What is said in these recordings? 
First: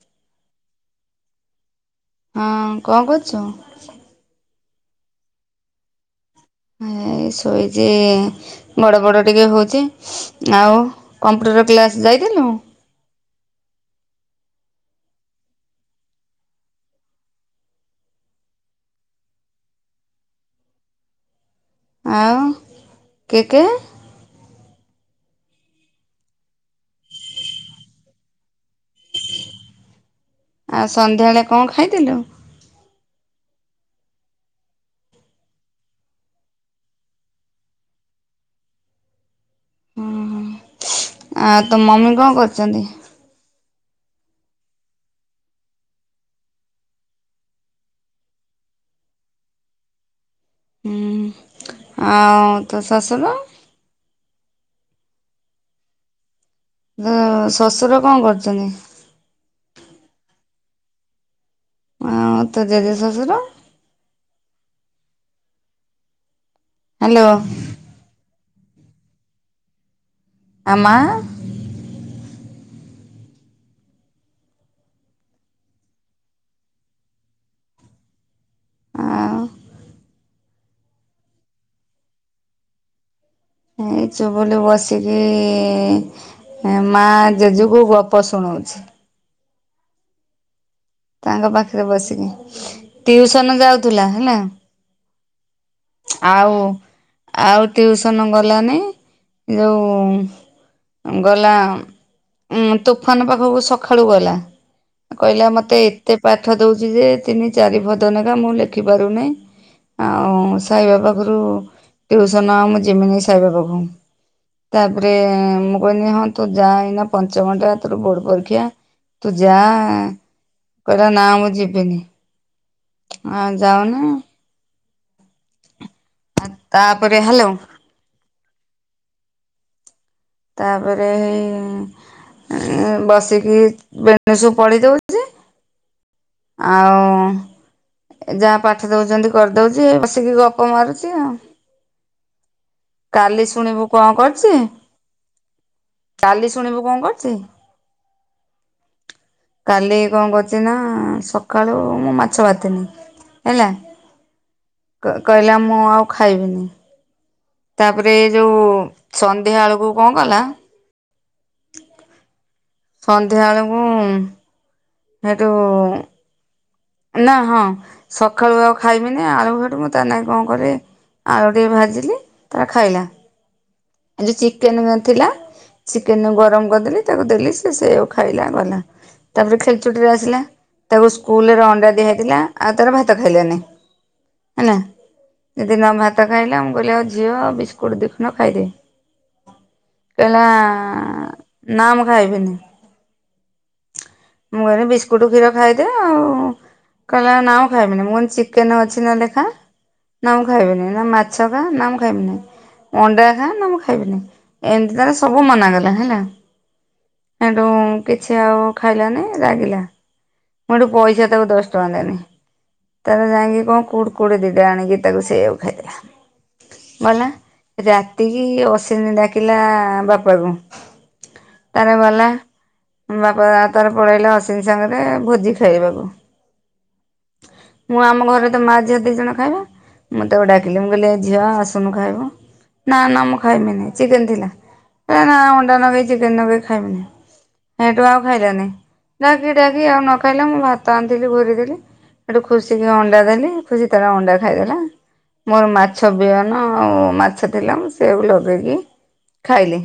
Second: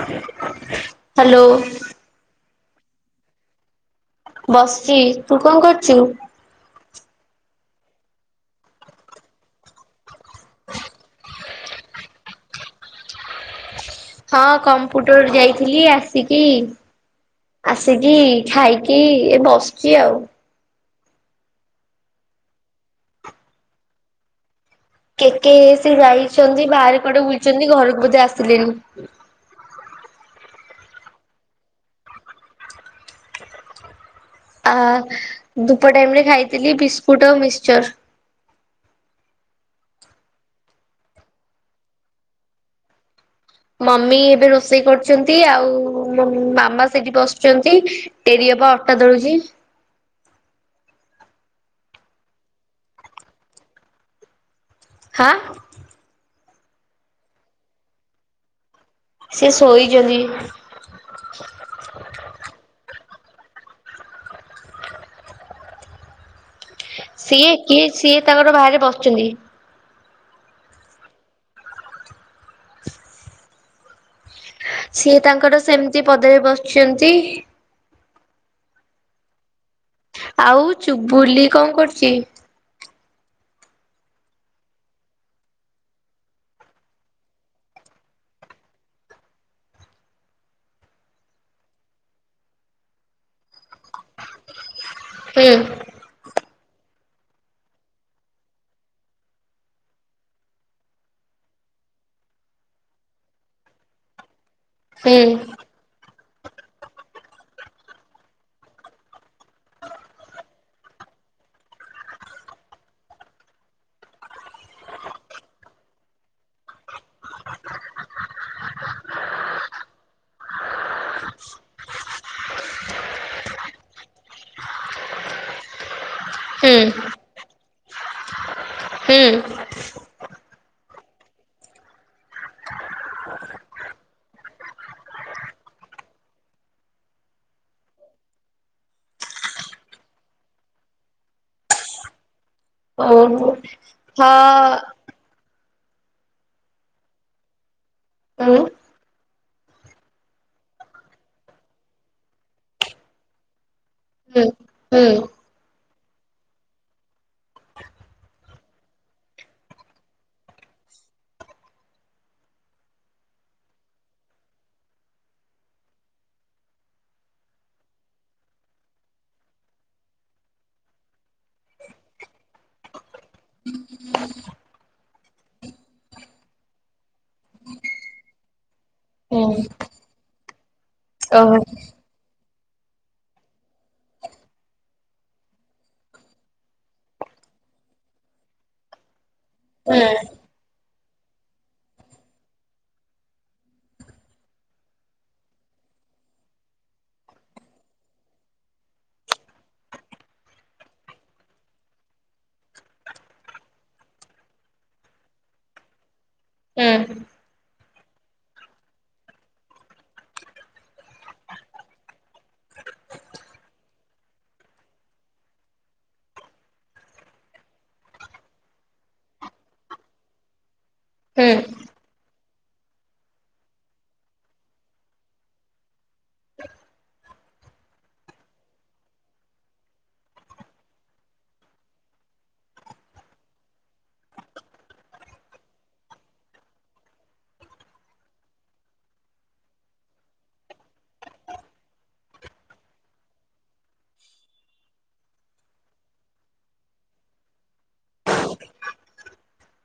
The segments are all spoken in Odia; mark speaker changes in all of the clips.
Speaker 1: ହ୍ୟାଲୋ
Speaker 2: ହଁ କଣ କରୁଛ?
Speaker 1: ବସିଛି ତୁ କଣ କରୁଛୁ?
Speaker 2: ଶୋଇଛି ବଡ ବଡ ଟିକେ ହଉଛି ଆଉ କମ୍ପ୍ୟୁଟର କ୍ଲାସ ଯାଇଥିଲୁ।
Speaker 1: ହଁ କମ୍ପୁଟର ଯାଇଥିଲି ଆସିକି ଆସିକି ଖାଇକି ଏ ବସଛି ଆଉ
Speaker 2: ଆଉ କେ କେ
Speaker 1: କେ କେେ ସେ ଯାଇଛନ୍ତି ବାହାରେ କଆଡେ ବୁଲଛନ୍ତି ଘରକୁ ବୋଧେ ଆସିଲେଣିି
Speaker 2: ଆଉ ସନ୍ଧ୍ୟାବେଳେ କଣ ଖାଇଥିଲୁ?
Speaker 1: ଆ ଧୂପ ଟାଇମ ରେ ଖାଇଥିଲି ବିସ୍କୁଟ ଆଉ ମିକ୍ଚର।
Speaker 2: ଆ ତୋ ମମି କଣ କରୁଚନ୍ତି?
Speaker 1: ମମି ଏବେ ରୋଷେଇ କରୁଚନ୍ତି, ଆଉ ମାମା ସେଇଠି ବସିଚନ୍ତି। ଟେରି ଅପା ଅଟା ଦଳୁଛି।
Speaker 2: ହୁଁ ଆଉ ତୋ ଶଶୁର?
Speaker 1: ହାଁ!
Speaker 2: ଗଁ-ଅଁ, ଶଶୁର କଣ କରୁଚନି?
Speaker 1: ସେ ଶୋଇଚନ୍ତି।
Speaker 2: ଆଁ ତ ଜେଜେ ଶ୍ୱଶୁର! ହ୍ୟାଲୋ
Speaker 1: ସିଏ କିଏ? ସିଏ ତାଙ୍କର ବାହାରେ ବସିଚନ୍ତି।
Speaker 2: ଆ, ମାଆ-ଆ?
Speaker 1: ସିଏ ତାଙ୍କର ସେମିତି ପଦାରେ ବସଚନ୍ତି।
Speaker 2: ଆଉଁ।
Speaker 1: ଆଉ ଚୁବୁଲି କଣ କରୁଚି?
Speaker 2: ଏଇ ଚୁବଲିୁଲ ବସିକି-ଇ ମାଆ, ଜେଜୁକୁ ଗପ ଶୁଣଉଛି। ତାଙ୍କ ପାଖରେ ବସିକି। ଟିଉସନ ଯାଉଥୁଲା ହେଲା।
Speaker 1: ହୁଁ।
Speaker 2: ଆଉ, ଆଉ ଟ୍ୟୁସନ୍ ଗଲାନି? ଯଉଁ ଗଲା ଉଁ ତୁଫାନ୍ ପାଖକୁ ସଖାଳୁ ଗଲା।
Speaker 1: ହୁଁ
Speaker 2: କହିଲା ମତ୍ ମତେ ଏତେ ପାଠ ଦଉଛି ଯେ, ତିନିଚାରି ଫଦନେକା ମୁଁ ଲେଖିପାରୁନେଇଁ। ଆଉଁ ସାଇବାବା ଖୁରୁ ଟ୍ୟୁସନ ଆ, ମୁଁ ଯିମିିନି ସାଇବା ପାଖୁ। ତା'ପରେ-ଏଁ, ମୁଁ କହିନି ହଁ, ତୁ ଯା ଏଇନା ପଞ୍ଚମଟା ତୋର ବୋର୍ଡ ପରୀକ୍ଷା। ତୁ ଯାଁ କହିଲା, ନାଁ ମୁଁ ଯିବିନି? ଆ ଯାଉନି। ଆ,
Speaker 1: ହୁଁ
Speaker 2: ତା'ପରେ ହାଲୋଁ!
Speaker 1: ହୁଁ।
Speaker 2: ତା'ପରେ ହେଇଁ, ଇଁ ବସିକି ବେଣୁସୁ ପଢି ଦଉ ଆଉଁ, ଯାହା ପାଠ ଦଉଛନ୍ତି କରିଦଉଛି। ଏଇ ବସିକି ଗପ ମାରୁଛି ଆଉଁ। କାଲି
Speaker 1: ଓହୋ
Speaker 2: ଶୁଣିବୁ କଣ କରିଚି?
Speaker 1: ହଁ
Speaker 2: କାଲି ଶୁଣିବୁ କଣ କରିଚି?
Speaker 1: ଉଁ।
Speaker 2: କାଲି କଣ କରୁଚି ନା! ସକାଳୁ ମୁଁ ମାଛ ବାତିନି। ହେଲା,
Speaker 1: ହୁଁ ହୁଁ
Speaker 2: କହିଲା ମୁଁ ଆଉ ଖାଇବିନି? ତା'ପରେ ଏ ଯୋଉ ସନ୍ଧ୍ୟା ଅଳକୁ କଣ କଲା? ସନ୍ଧ୍ୟା ଅଳକୁଁ ହେଠୁଁ ନା ହଁ, ସକାଳୁ ଆଉ ଖାଇବିିନି ଆଳୁ ଫାଟୁ ମୁଁ ତା ନା ଗି କଣ କଲି? ଆଳୁ ଟିକେ ଭାଜିଲି, ତାର ଖାଇଲା। ଯୋଉ ଚିକେନ୍ ଥିଲା ଚିକେନ୍ କୁ ଗରମ କରିଦେଲି, ତାକୁ ଦେଲି ସେ ସେ ଆଉ ଖାଇଲା, ଗଲା। ତା'ପରେ
Speaker 1: ହୁଁ
Speaker 2: ଖେଲଛୁଟି ରେ ଆସିଲା। ତାକୁ
Speaker 1: ଓହୋ
Speaker 2: ସ୍କୁଲରେ ଅଣ୍ଡା ଦିଆହେଇଥିଲା, ଆଉ ତାର ଭାତ ଖାଇଲାନି। ହେଲା। ଯଦି ନ ଭାତ ଖାଇଲା! ମୁଁ କହିଲି ଆଉ ଝିଅ ବିସ୍କୁଟ ଦିଖଣ୍ଡ, ଖାଇଦେ।
Speaker 1: ହୁଁ
Speaker 2: କହିଲା-ଆଁ, ନା ମୁଁ ଖାଇବିନି। ମୁଁ କହିଲି ବିସ୍କୁଟ୍ କ୍ଷୀର ଖାଇଦେ ଆଉଁ। କହିଲା ନାଁ ମୁଁ ଖାଇବିନି। ମୁଁ କହିନି ଚିକେନ୍ ଅଛି ନହେଲେ ଖା। ନାଁ ମୁଁ ଖାଇବିନିଁ। ନା ମାଛ ଖା, ନା ମୁଁ ଖାଇବିନି। ଅଣ୍ଡା ଖା ନା ମୁଁ ଖାଇବିନି ଏମିତି ତାର ସବୁ ମନାକଲା ହେଲା।
Speaker 1: ହୁଁ।
Speaker 2: ଏଠୁ କିଛି ଆଉ ଖାଇଲାନି ରାଗିଲା। ମୁଁ ଏଠୁ ପଇସା ତାକୁ ଦଶ ଟଙ୍କା ଦେନି। ତାର ଯାଇକି କଣ କୁଡ଼ କୁଡି ଦିଟା ଆଣିକି ତାକୁ ସେଇବାକୁ ଖାଇଦେଲା। ଗଲା ରାତି କିି ଅଶିନି ଡାକିଲା ବାପାକୁ
Speaker 1: ହୁଁ
Speaker 2: ତାର ଗଲା ବାପା ତାର ପଳେଇଲା ଅସିନ ସାଙ୍ଗରେ ଭୋଜି ଖାଇବାକୁ। ମୁଁ ଆମ ଘରେ ତ ମା ଝିଅ ଦି ଜଣ ଖାଇବା। ମୁଁ ତାକୁ ଡାକିଲି ମୁ କହିଲି ଝିଅ ଆସୁନୁ ଖାଇବୁ। ନା ନା ମୁଁ ଖାଇବି ନେଇଁ। ଚିକେନ ଥିଲା ଏ ନା ଅଣ୍ଡା ନଗେଇ ଚିକେନ ନଗେଇ ଖାଇମିନି। ସେଠୁ ଆଉ ଖାଇଲାନେଇ ଡାକି ଡାକି ଆଉ ନ ଖାଇଲା ମୁଁ ଭାତ ଆଣିଥିଲି ଘୁରିଦେଲି। ସେଠୁ ଖୁସିିକି ଅଣ୍ଡା ଦେଲି ଖୁସି ତାର ଅଣ୍ଡା ଖାଇଦେଲା। ମୋର ମାଛ ବିହନ ଆଉ ମାଛ ଥିଲା ମୁଁ ସେଇଆକୁ ଲଗେଇକି ଖାଇଲି।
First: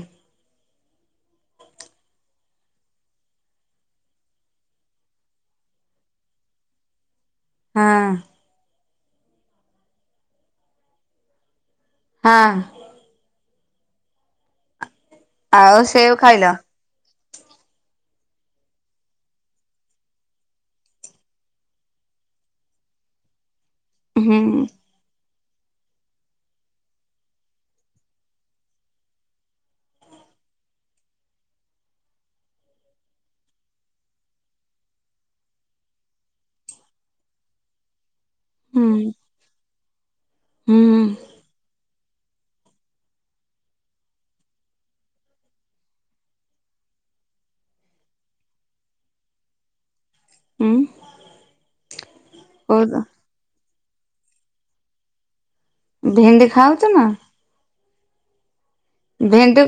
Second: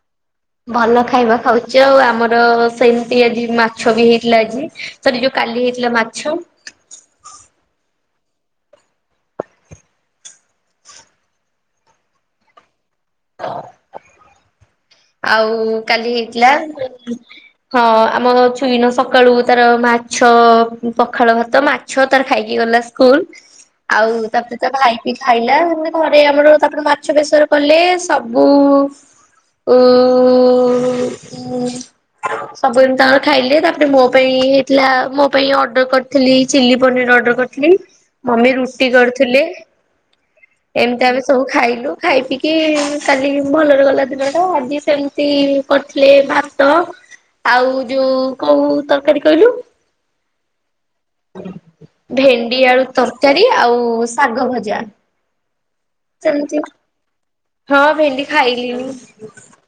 Speaker 1: ଭଲ ଖାଇବା ଖାଉଚ ଆଉ। ଆମର ସେମତି ଆଜି ମାଛ ବି ହେଇଥିଲା ଆଜି। ସରି ଯୋଉ କାଲି ହେଇଥିଲା ମାଛ।
Speaker 2: ହଁ। ହଁ।
Speaker 1: ଆଉ କାଲି
Speaker 2: ସେଉ ଖାଇଲ?
Speaker 1: ହେଇଥିଲା। ହଁ ଆମ ଛୁଇନ ସକାଳୁ ତାର ମାଛ ପଖାଳ ଭାତ ମାଛ ଛ ତାର ଖାଇକି ଗଲା ସ୍କୁଲ। ଆଉ
Speaker 2: ହୁଁ
Speaker 1: ତାପରେ ତା ଭାଇ ବି ଖାଇଲା। ମ ଘରେ ଆମର ତାପରେ ମାଛ ବେସର କଲେ ସବୁ ଉଉଉଉଉଉ ମମ ସବୁଦିନ ତାଙ୍କର ଖାଇଲେ। ତାପରେ ମୋ ପାଇଁ ହେଇଥିଲା ମୋ ପାଇଁ ଅର୍ଡର କରିଥିଲି ଚିଲି ପନିର ଅର୍ଡର କରିଥିଲି। ମମି
Speaker 2: ହୁଁ
Speaker 1: ରୁଟି କରୁଥିଲେ
Speaker 2: ହୁଁ
Speaker 1: ଏମିତି ଆମେ ସବୁ ଖାଇଲୁ। ଖାଇ ପିକି କାଲି ଭଲରେ ଗଲା ଦିନ ଟା। ଆଜି ସେମିତି କରିଥିଲେ ଭାତ ଆଉ ଯୋଉ କଉ ତରକାରୀ କହିଲୁ
Speaker 2: ଉମ।
Speaker 1: ଭେଣ୍ଡି ଆଳୁ ତରକାରୀ ଆଉ ଶାଗ ଭଜା।
Speaker 2: ଭେଣ୍ଡି
Speaker 1: ସେମତି
Speaker 2: ଖାଉଛ ନା?
Speaker 1: ହଁ ଭେଣ୍ଡି ଖାଇଲିିନି।
Speaker 2: ଭେଣ୍ଡି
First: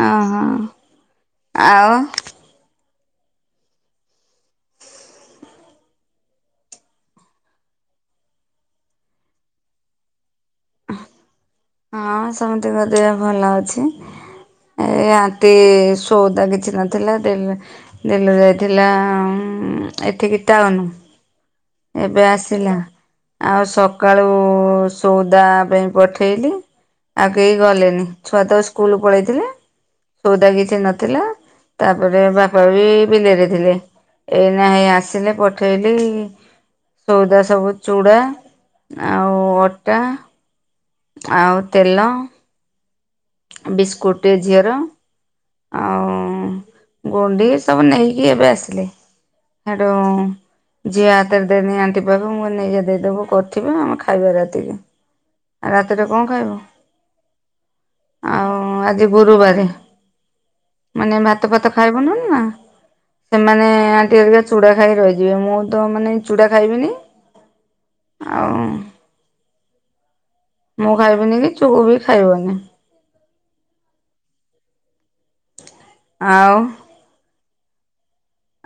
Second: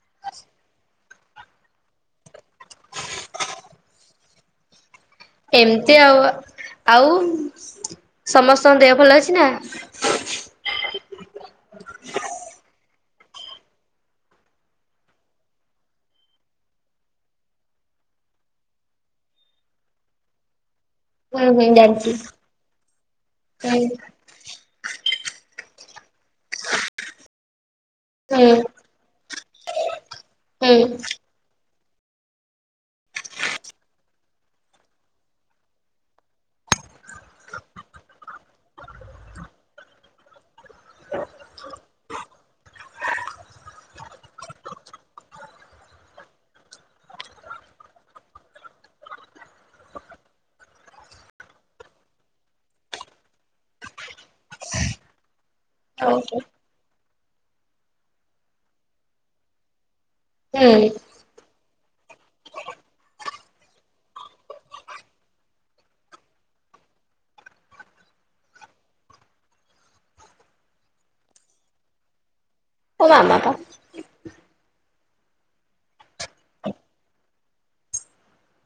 Speaker 2: ଓହୋ ଆଉ।
Speaker 1: ଏମିତି ଆଉ। ଆଉ ସମସ୍ତଙ୍କ ଦେହ ଭଲ ଅଛି ନା?
Speaker 2: ହଁ ସମତିଙ୍କ ଦେହ ଭଲ ଅଛି। ଏ ଆଣ୍ଟି ସଉଦା କିଛି ନଥିଲା ଦଲୁ ଯାଇଥିଲା ଏଠିକି ଟଉନ।
Speaker 1: ହୁଁ ହୁଁ ଜା
Speaker 2: ଏବେ ଆସିଲା। ଆଉ ସକାଳୁ ସଉଦା ପାଇଁ ପଠେଇଲି ଆଉ କେହି ଗଲେନି। ଛୁଆ
Speaker 1: ହୁଁ
Speaker 2: ତ ସ୍କୁଲ ପଳେଇଥିଲେ ସଉଦା
Speaker 1: ହୁଁ
Speaker 2: କିଛି ନଥିଲା। ତାପରେ ବାପା ବି ବିଲେରେ ଥିଲେ। ଏଇନା ହେଇ ଆସିଲେ ପଠେଇଲି ସଉଦା ସବୁ ଚୁଡ଼ା ଆଉ ଅଟା ଆଉ ତେଲ ବିସ୍କୁଟ୍ ଝିଅର ଆଉ ଗୁଣ୍ଡି ସବୁ ନେଇକି ଏବେ ଆସିଲେ ହେଠୁ ଝିଅ ହାତରେ ଦେଇନି ଆଣ୍ଟି ପାଖକୁ ମୁଁ କହିଲି ନେଇଜା ଦେଇଦବୁ କରିଥିବ ଆମେ ଖାଇବା ରାତି କି। ଆଉ ରାତିରେ କଣ ଖାଇବୁ ଆଉ ଆଜି ଗୁରୁବାରେ?
Speaker 1: ହୁଁ।
Speaker 2: ମାନେ ଭାତ ଫାତ ଖାଇବୁନୁ ନା। ସେମାନେ ଆଣ୍ଟି ଆରିକା ଚୁଡ଼ା ଖାଇ ରହିଯିବେ ମୁଁ ତ ମାନେ ଚୁଡ଼ା ଖାଇବିନି। ଆଉ ମୁଁ ଖାଇବିନି କି ଚୁଗୁ ବି ଖାଇବନି।
Speaker 1: ମୋ ମାମା ପା
Speaker 2: ଆଉ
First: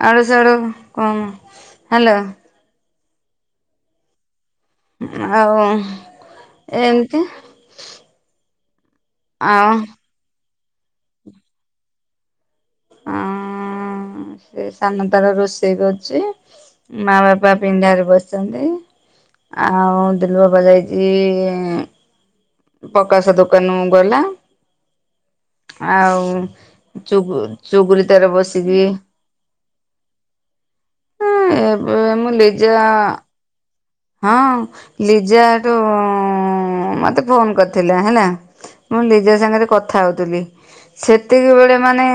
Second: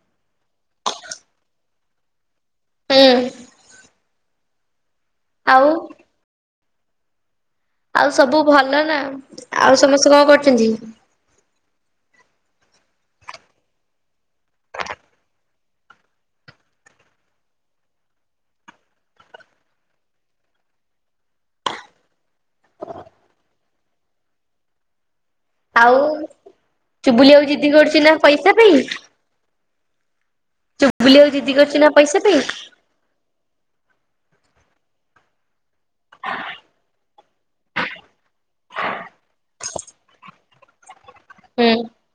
Speaker 2: ଆଡୁ ସିଆଡୁ କଣ ହ୍ୟାଲୋ।
Speaker 1: ହୁଁ
Speaker 2: ଆଉ ଏମିତି।
Speaker 1: ଆଉ ସବୁ ଭଲ ନା ଆଉ ସମସ୍ତେ କଣ କରୁଛନ୍ତି?
Speaker 2: ଆ ଆ ସେ ସାନ ତାର ରୋଷେଇ କରୁଛି। ମା ବାପା ପିଢାରେ ବସିଛନ୍ତି। ଆଉ ଦିଲୁ ବାବା ଯାଇଛି ଇଁ ପକାସ ଦୋକାନୁ ଗଲା। ଆଉ ଚୁ
Speaker 1: ଚୁବୁଲି ଆଉ ଜିଦି କରୁଛି
Speaker 2: ଚୁଗୁଲି
Speaker 1: ନା
Speaker 2: ତାର
Speaker 1: ପଇସା ପାଇଁ
Speaker 2: ବସିକି
Speaker 1: ଚୁବୁଲି
Speaker 2: ହଁ
Speaker 1: ଆଉ ଜିଦି କରୁଛି ନା
Speaker 2: ଏବେ
Speaker 1: ପଇସା
Speaker 2: ମୁଁ
Speaker 1: ପାଇଁ
Speaker 2: ଲିଜା ହଁ ଲିଜାଠୁ ଉ ମତେ ଫୋନ କରିଥିଲା ହେଲା। ମୁଁ ଲିଜା ସାଙ୍ଗରେ କଥା ହଉଥିଲି। ସେତିକି ବେଳେ ମାନେ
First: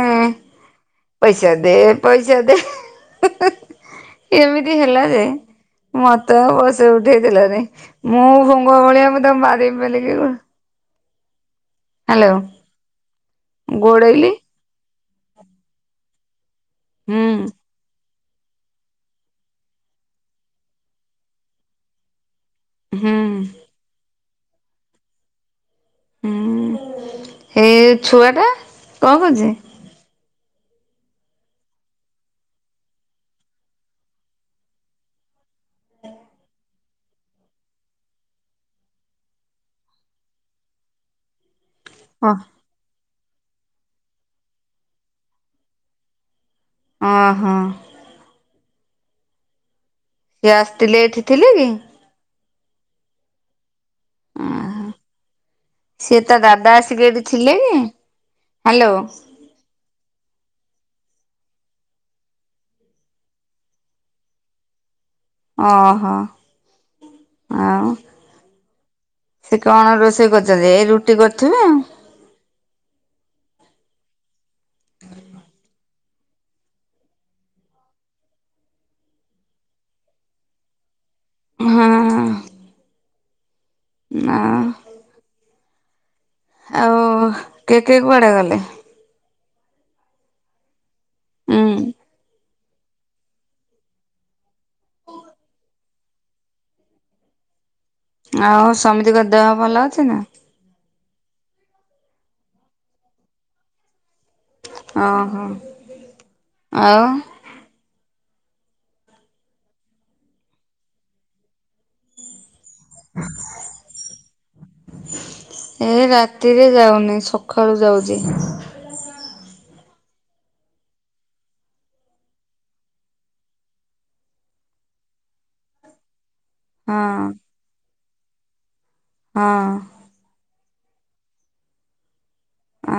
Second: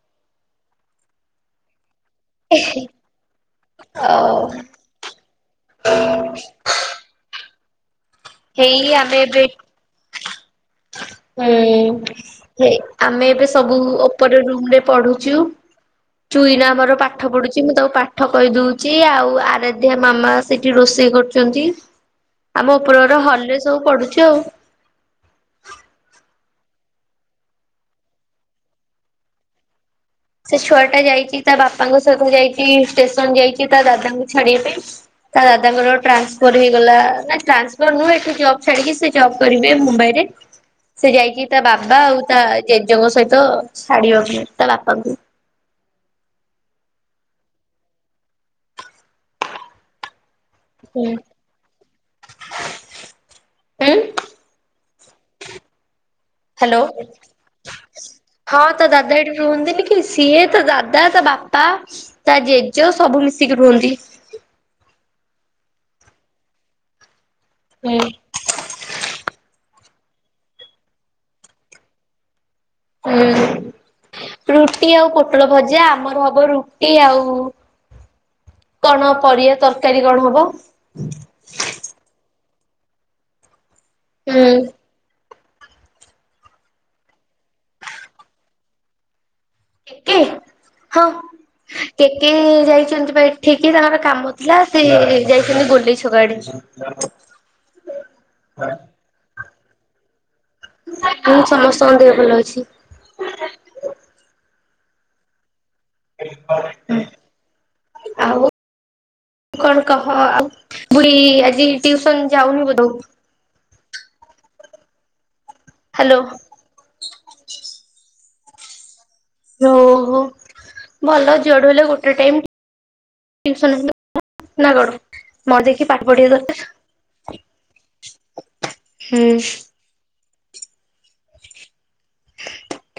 Speaker 2: ପଇସା ଦେ ପଇସା ଦେ
Speaker 1: ହୁଁ ଆଉ
Speaker 2: ଏମିତି ହେଲା ଯେ ମୋତେ ଆଉ। [inaudible] ସେ ଉଠେଇଥିଲାନି ମୁଁ ଭଙ୍ଗ
Speaker 1: ହେଇ
Speaker 2: ଭଳିଆ
Speaker 1: ଆମେ
Speaker 2: ମୁଁ ତାକୁ
Speaker 1: ଏବେ
Speaker 2: ମାରିମି ବୋଲି କି
Speaker 1: ହୁଁ ଆମେ ଏବେ ସବୁ
Speaker 2: ଗୋଡେଇଲି
Speaker 1: ଉପର ରୁମ ରେ ପଢୁଛୁ। ଚୁଇନା ଆମର ପାଠ
Speaker 2: ହୁଁ
Speaker 1: ପଢୁଛି ମୁଁ ତାକୁ ପା ଠ କହିଦେଉଛି ଆଉ ଆରାଧ୍ୟା ମାମା ସେଇଠି ରୋଷେଇ କରୁଛନ୍ତି ଆମ
Speaker 2: ହୁଁ
Speaker 1: ଉପରର ହଲରେ ସବୁ ପଢୁଚି ଆଉ।
Speaker 2: ହୁଁ ଏ ଛୁଆ ଟା କଣ କରୁଛି?
Speaker 1: ସେ ଛୁଆ ଟା ଯାଇଛି ତା ବାପାଙ୍କ ସହିତ ଯାଇଛି ଷ୍ଟେସନ ଯାଇଛି ତା ଦାଦାଙ୍କୁ ଛାଡିବା ପାଇଁ। ତା ଦାଦାଙ୍କର ଟ୍ରାନ୍ସଫର ହେଇଗଲା ନା ଟାନ୍ସଫର ନୁହେଁଠି ଜବ୍ ଛାଡିକି ସେ ଜବ କରିବେ ମୁମ୍ବାଇରେ ସେ ଯାଇକି ତା ବାବା ଆଉ
Speaker 2: ଓ
Speaker 1: ତା ଜେଜେଙ୍କ ସହିତ ଛାଡିବାକୁ ଯାଇଚି ତା ବାପାଙ୍କୁ।
Speaker 2: ଓହୋ। ସିଏ ଆସିଥିଲେ
Speaker 1: ହୁଁ।
Speaker 2: ଏଠି ଥିଲେ କି?
Speaker 1: ଉଁ
Speaker 2: ଅ ସିଏ ତା ଦାଦା
Speaker 1: ହ୍ୟାଲୋ
Speaker 2: ଆସିକି ଏଠି ଥିଲେ
Speaker 1: ହଁ ତା
Speaker 2: ହ୍ୟାଲୋ।
Speaker 1: ଦାଦା ଏଠି ରୁହନ୍ତିନି କି ସିଏ, ତା ଦାଦା, ତା ବାପା, ତା ଜେଜ ସବୁ ମିଶିକି ରୁହନ୍ତି।
Speaker 2: ଓହୋ ଆଉ
Speaker 1: ହୁଁ।
Speaker 2: ସେ କଣ ରୋଷେଇ କରୁଚନ୍ତି ଏଇ ରୁଟି କରିଥିବେ ଆଉ।
Speaker 1: ହୁଁ ରୁଟି ଆଉ ପୋଟଳ ଭଜା ଆମର ହବ ରୁ ଟି ଆଉ କଣ ପରିବା ତରକାରୀ କଣ ହବ।
Speaker 2: ହୁଁ ହଁ। ନା
Speaker 1: ହୁଁ
Speaker 2: ଆଉ କେକେ କୁଆଡେ ଗଲେ?
Speaker 1: କେକେ ହଁ
Speaker 2: ହୁଁ
Speaker 1: କେକେ ଯାଇଛନ୍ତି ପା ଏ ଠିକି ତାଙ୍କର କାମ ଥିଲା ସେ ଯାଇଛନ୍ତି ଗୋଲେଇ ଛକ ଆଡେ।
Speaker 2: ଆଉ ସମିତିଙ୍କର ଦେହ ଭଲ ଅଛି ନା।
Speaker 1: ହୁଁ ସମସ୍ତଙ୍କର ଦେହ ଭଲ ଅଛି।
Speaker 2: ଅ ହଁ।
Speaker 1: ଆଉ କଣ କହ ଆଉ [unintelligible] ଆଜି ଟିଉସନ ଯାଉନି ବୋଧୁ
Speaker 2: ଏ
Speaker 1: ହ୍ୟାଲୋ
Speaker 2: ରାତିରେ ଯାଉନି ସ ଖାଳୁ ଯାଉଚି।
Speaker 1: ଓହୋ ଭଲ ଯୁଆଡୁ ହେଲେ ଗୋଟେ ଟାଇମ୍ ଟିଉସନ [inaudible] ନା କଣ ନ ଦେଖି ପାଠ ପଢିବା ଦରକାର।
Speaker 2: ହଁ।
Speaker 1: ହୁଁ।
Speaker 2: ହଁ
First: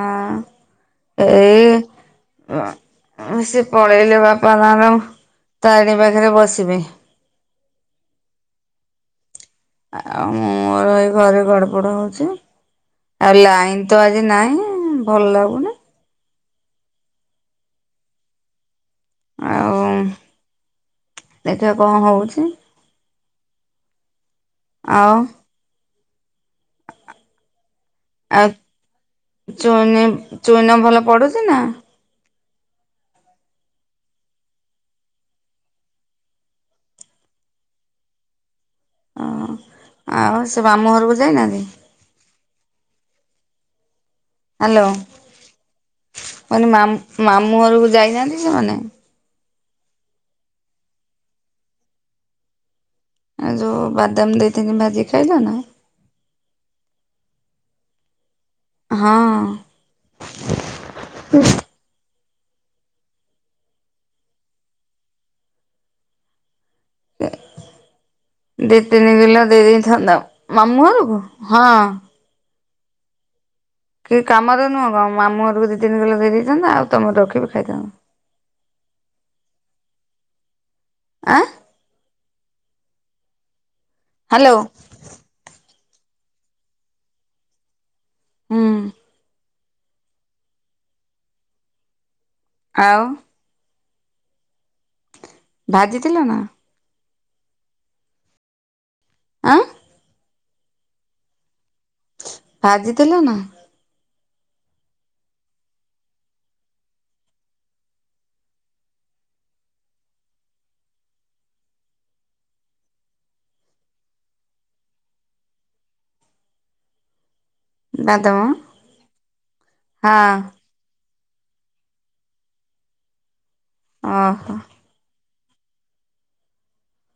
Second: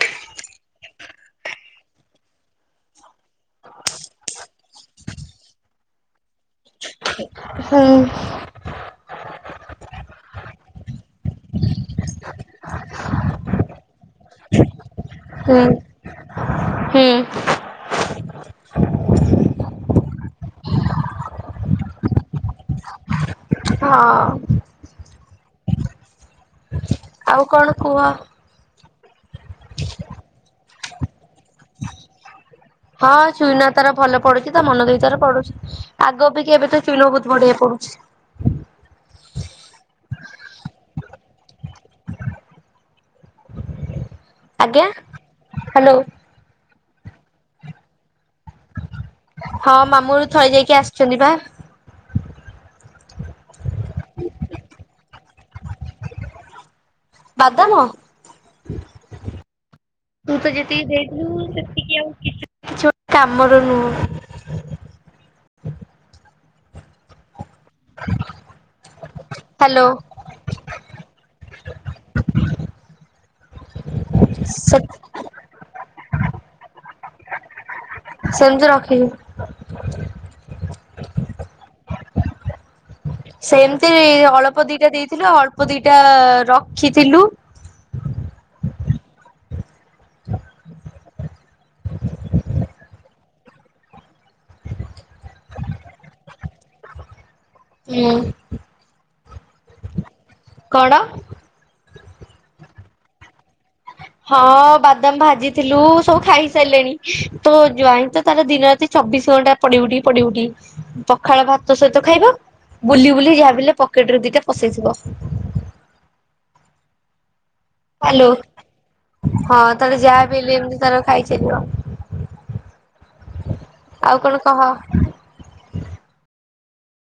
Speaker 2: ଆଉ ଏ ଏ ଅ ଆ ଆଉଁ ସିଏ ପଳେଇଲେ ବାପା ମା [unintelligible] ତାରି ପାଖେରେ ବସିବେ।
Speaker 1: ହୁଁ।
Speaker 2: ଆ ଆଉ ମୁଁ ମୋର ଏଇ ଘରେ ଗଡ ପଡ ହଉଛି। ଆଉ ଲାଇନ୍ ତ ଆଜି ନାହିଁ ଭଲ
Speaker 1: ହୁଁ
Speaker 2: ଲାଗୁନି।
Speaker 1: ହୁଁ।
Speaker 2: ଆଉ ଦେଖିବା କଣ ହଉଛି।
Speaker 1: ହଁ।
Speaker 2: ଆଉ
Speaker 1: ଆଉ କଣ କୁହ।
Speaker 2: ଆଉ ଚୁଇଁ ଚୁଇନ ଭଲ ପଢୁଚି ନା।
Speaker 1: ହଁ ଚୁଇନ ତାର ଭଲ ପଢୁଚି ତା ମନ ଦେଇ ତାର ପଢୁଛି। ଆଗ ଅପେକ୍ଷା ଏବେ ତ ଚୁଇନ ବୋହୁତ ବଢିଆ ପଢୁଛି।
Speaker 2: ଆଉଁ ଆଉ ସେ ବାମୁଁ ଘରୁକୁ ଯାଇନାଆନ୍ତି। ହାଲୋ
Speaker 1: ଆଜ୍ଞା
Speaker 2: ମୁଁ
Speaker 1: ହ୍ୟାଲୋ
Speaker 2: କହିନି ମାମ୍ ମାମୁଁ ଘରୁକୁ ଯାଇନାହାନ୍ତି ସେମାନେ।
Speaker 1: ହଁ ମାମୁଁ ଘରୁ ଥରେ ଯାଇକି ଆସିଛନ୍ତି ପା।
Speaker 2: ଆଉ ଯୋଉ ବାଦାମ ଦେଇଥିନି ଭାଜିକି ଖାଇଲ ନା।
Speaker 1: ବାଦାମ
Speaker 2: ହଁ।
Speaker 1: ତୁ ତ ଯେତିକି ଦେଇଥିଲୁ ସେ ତିକି ଆଉ କିଛି କିଛି ଗୋ କାମର ନୁହଁ।
Speaker 2: ଏ ଦି ତିନି କିଲ ଦେଇ
Speaker 1: ହ୍ୟାଲୋ
Speaker 2: ଦେଇଥାନ୍ତ ମାମୁଁ ଘରୁକୁ ହଁ। କି କାମରେ
Speaker 1: ସେ
Speaker 2: ନୁହଁ ବା ମାମୁଁ ଘରୁକୁ ଦି ତିନି କିଲ ଦେଇେ ଦେଇଥାନ୍ତ ଆଉ ତମର ରଖି ବି ଖାଇଥାନ୍ତ।
Speaker 1: ସେମତି ରଖିନି।
Speaker 2: ଆଁ
Speaker 1: ସେମତି
Speaker 2: ହ୍ୟାଲୋ
Speaker 1: ଅଳ୍ପ ଦିଟା ଦେଇଥିଲୁ ଅଳ୍ପ ଦିଟା ରଖିଥିଲୁ।
Speaker 2: ହୁଁ। ଆଉ ଭାଜିଥିଲ ନା।
Speaker 1: ଉଁ।
Speaker 2: ଆଁ
Speaker 1: କଣ?
Speaker 2: ଭାଜିଥିଲା ନା।
Speaker 1: ହଁ ବାଦାମ ଭାଜିଥିଲୁ ସବୁ ଖାଇସାରଲେଣି ତୋ ଜ୍ବାଇଁ ତ ତାର ଦିନ ରାତି ଚବିଶ ଘଣ୍ଟା ପଡି ଉଠି ପଡି ଉଠି ପଖାଳ ଭାତ ସହିତ ଖାଇବ, ବୁଲି ବୁଲି ଯାହାବି ହେଲେ ପକେଟରେ ଦିଟା ପସେଇଥିବ। ହ୍ୟାଲୋ,
Speaker 2: ବାଦାମ
Speaker 1: ହଁ ତାର
Speaker 2: ହଁ
Speaker 1: ଯାହା ବି ହେଲେ ଏମତି ତାର ଖାଇ ଚାଲିବ, ଆଉ କଣ
Speaker 2: ଓହୋ।
Speaker 1: କହ।